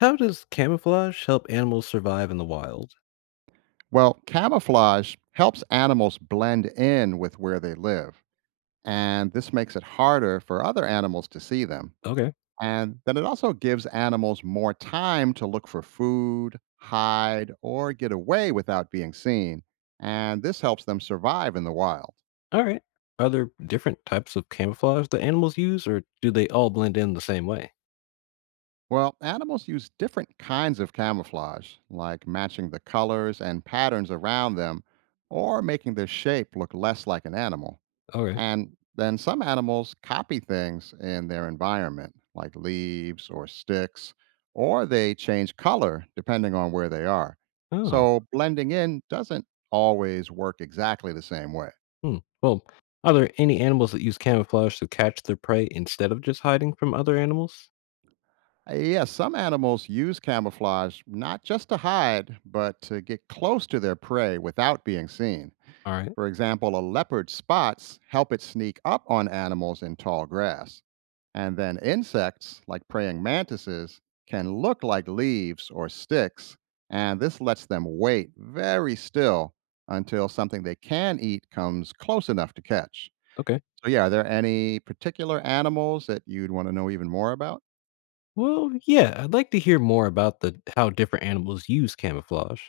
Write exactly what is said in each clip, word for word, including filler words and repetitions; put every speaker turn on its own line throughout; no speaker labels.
How does camouflage help animals survive in the wild?
Well, camouflage helps animals blend in with where they live, and this makes it harder for other animals to see them.
Okay.
And then it also gives animals more time to look for food, hide, or get away without being seen. And this helps them survive in the wild.
All right. Are there different types of camouflage that animals use, or do they all blend in the same way?
Well, animals use different kinds of camouflage, like matching the colors and patterns around them or making their shape look less like an animal.
Okay.
And then some animals copy things in their environment, like leaves or sticks, or they change color depending on where they are.
Oh.
So blending in doesn't always work exactly the same way.
Hmm. Well, are there any animals that use camouflage to catch their prey instead of just hiding from other animals?
Uh, Yes, some animals use camouflage not just to hide, but to get close to their prey without being seen.
All right.
For example, a leopard's spots help it sneak up on animals in tall grass. And then insects, like praying mantises, can look like leaves or sticks, and this lets them wait very still until something they can eat comes close enough to catch.
Okay.
So, yeah, are there any particular animals that you'd want to know even more about?
Well, yeah, I'd like to hear more about the how different animals use camouflage.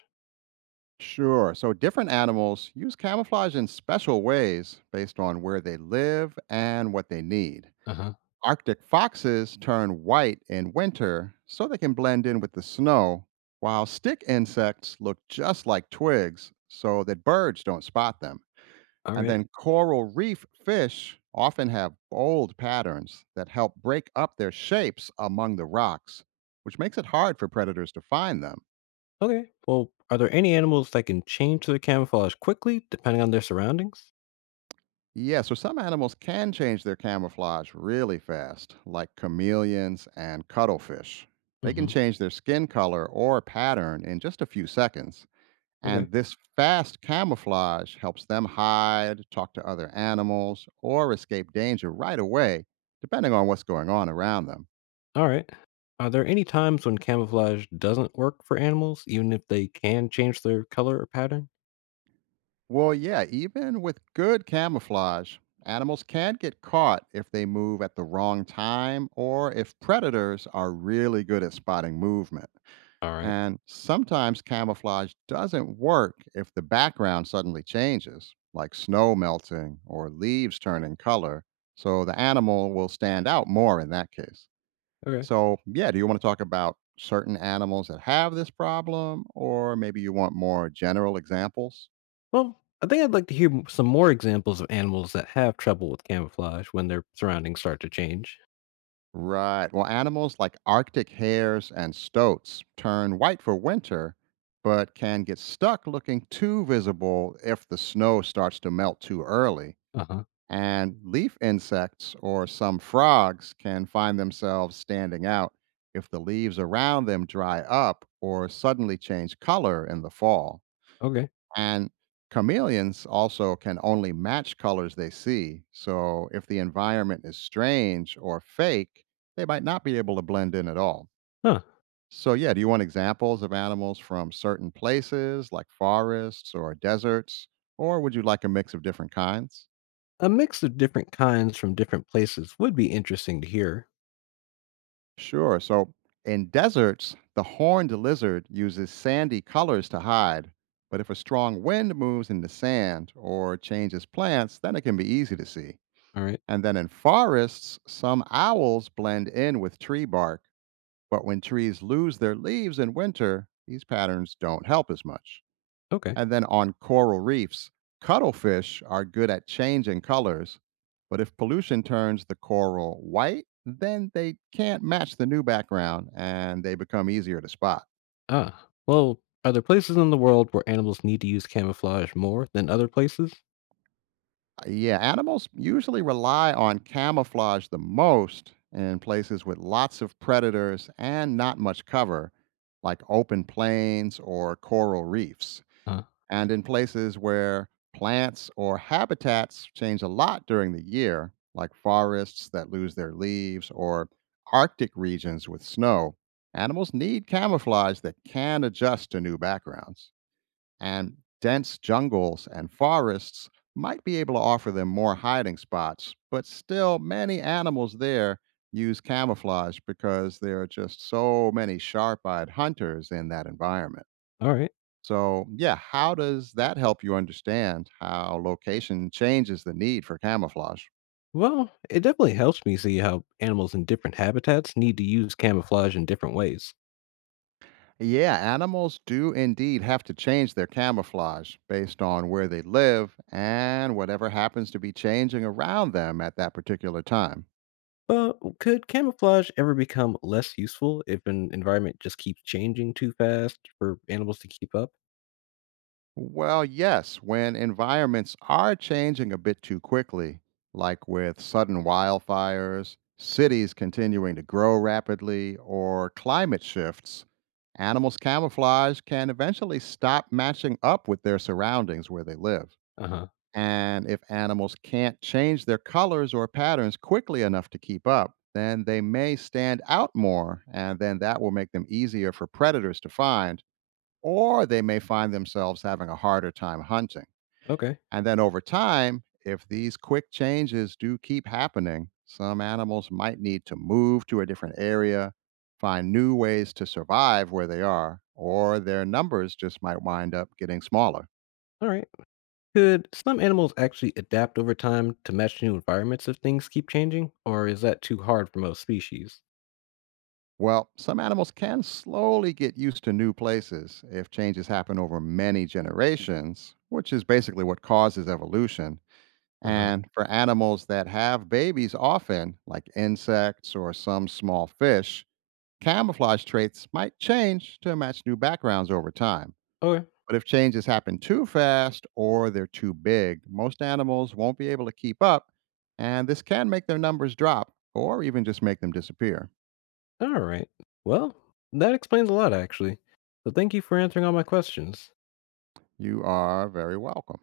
Sure. So, different animals use camouflage in special ways based on where they live and what they need.
Uh-huh.
Arctic foxes turn white in winter so they can blend in with the snow, while stick insects look just like twigs so that birds don't spot them.
All
And
right.
then coral reef fish often have bold patterns that help break up their shapes among the rocks, which makes it hard for predators to find them.
Okay. Well, are there any animals that can change their camouflage quickly depending on their surroundings?
Yeah, so some animals can change their camouflage really fast, like chameleons and cuttlefish. They can
Mm-hmm.
change their skin color or pattern in just a few seconds. And
Okay.
this fast camouflage helps them hide, talk to other animals, or escape danger right away, depending on what's going on around them.
All right. Are there any times when camouflage doesn't work for animals, even if they can change their color or pattern?
Well, yeah, even with good camouflage, animals can get caught if they move at the wrong time or if predators are really good at spotting movement.
All right.
And sometimes camouflage doesn't work if the background suddenly changes, like snow melting or leaves turning color. So the animal will stand out more in that case.
Okay.
So, yeah, do you want to talk about certain animals that have this problem, or maybe you want more general examples?
Well, I think I'd like to hear m- some more examples of animals that have trouble with camouflage when their surroundings start to change.
Right. Well, animals like Arctic hares and stoats turn white for winter, but can get stuck looking too visible if the snow starts to melt too early.
Uh huh.
And leaf insects or some frogs can find themselves standing out if the leaves around them dry up or suddenly change color in the fall.
Okay.
And chameleons also can only match colors they see. So if the environment is strange or fake, they might not be able to blend in at all.
Huh.
So, yeah, do you want examples of animals from certain places like forests or deserts? Or would you like a mix of different kinds?
A mix of different kinds from different places would be interesting to hear.
Sure. So in deserts, the horned lizard uses sandy colors to hide. But if a strong wind moves in the sand or changes plants, then it can be easy to see.
All right.
And then in forests, some owls blend in with tree bark. But when trees lose their leaves in winter, these patterns don't help as much.
Okay.
And then on coral reefs, cuttlefish are good at changing colors, but if pollution turns the coral white, then they can't match the new background and they become easier to spot.
Ah. Well, are there places in the world where animals need to use camouflage more than other places?
Uh, Yeah, animals usually rely on camouflage the most in places with lots of predators and not much cover, like open plains or coral reefs.
Uh,
And in places where plants or habitats change a lot during the year, like forests that lose their leaves or Arctic regions with snow, animals need camouflage that can adjust to new backgrounds. And dense jungles and forests might be able to offer them more hiding spots, but still, many animals there use camouflage because there are just so many sharp eyed hunters in that environment.
all right.
So, yeah, how does that help you understand how location changes the need for camouflage?
Well, it definitely helps me see how animals in different habitats need to use camouflage in different ways.
Yeah, animals do indeed have to change their camouflage based on where they live and whatever happens to be changing around them at that particular time.
But could camouflage ever become less useful if an environment just keeps changing too fast for animals to keep up?
Well, yes, when environments are changing a bit too quickly, like with sudden wildfires, cities continuing to grow rapidly, or climate shifts, animals' camouflage can eventually stop matching up with their surroundings where they live.
Uh huh.
And if animals can't change their colors or patterns quickly enough to keep up, then they may stand out more, and then that will make them easier for predators to find or they may find themselves having a harder time hunting.
Okay.
And then over time, if these quick changes do keep happening, some animals might need to move to a different area, find new ways to survive where they are, or their numbers just might wind up getting smaller.
All right. Could some animals actually adapt over time to match new environments if things keep changing? Or is that too hard for most species?
Well, some animals can slowly get used to new places if changes happen over many generations, which is basically what causes evolution.
Uh huh.
And for animals that have babies, often, like insects or some small fish, camouflage traits might change to match new backgrounds over time.
Okay.
But if changes happen too fast or they're too big, most animals won't be able to keep up, and this can make their numbers drop or even just make them disappear.
All right. Well, that explains a lot, actually. So thank you for answering all my questions.
You are very welcome.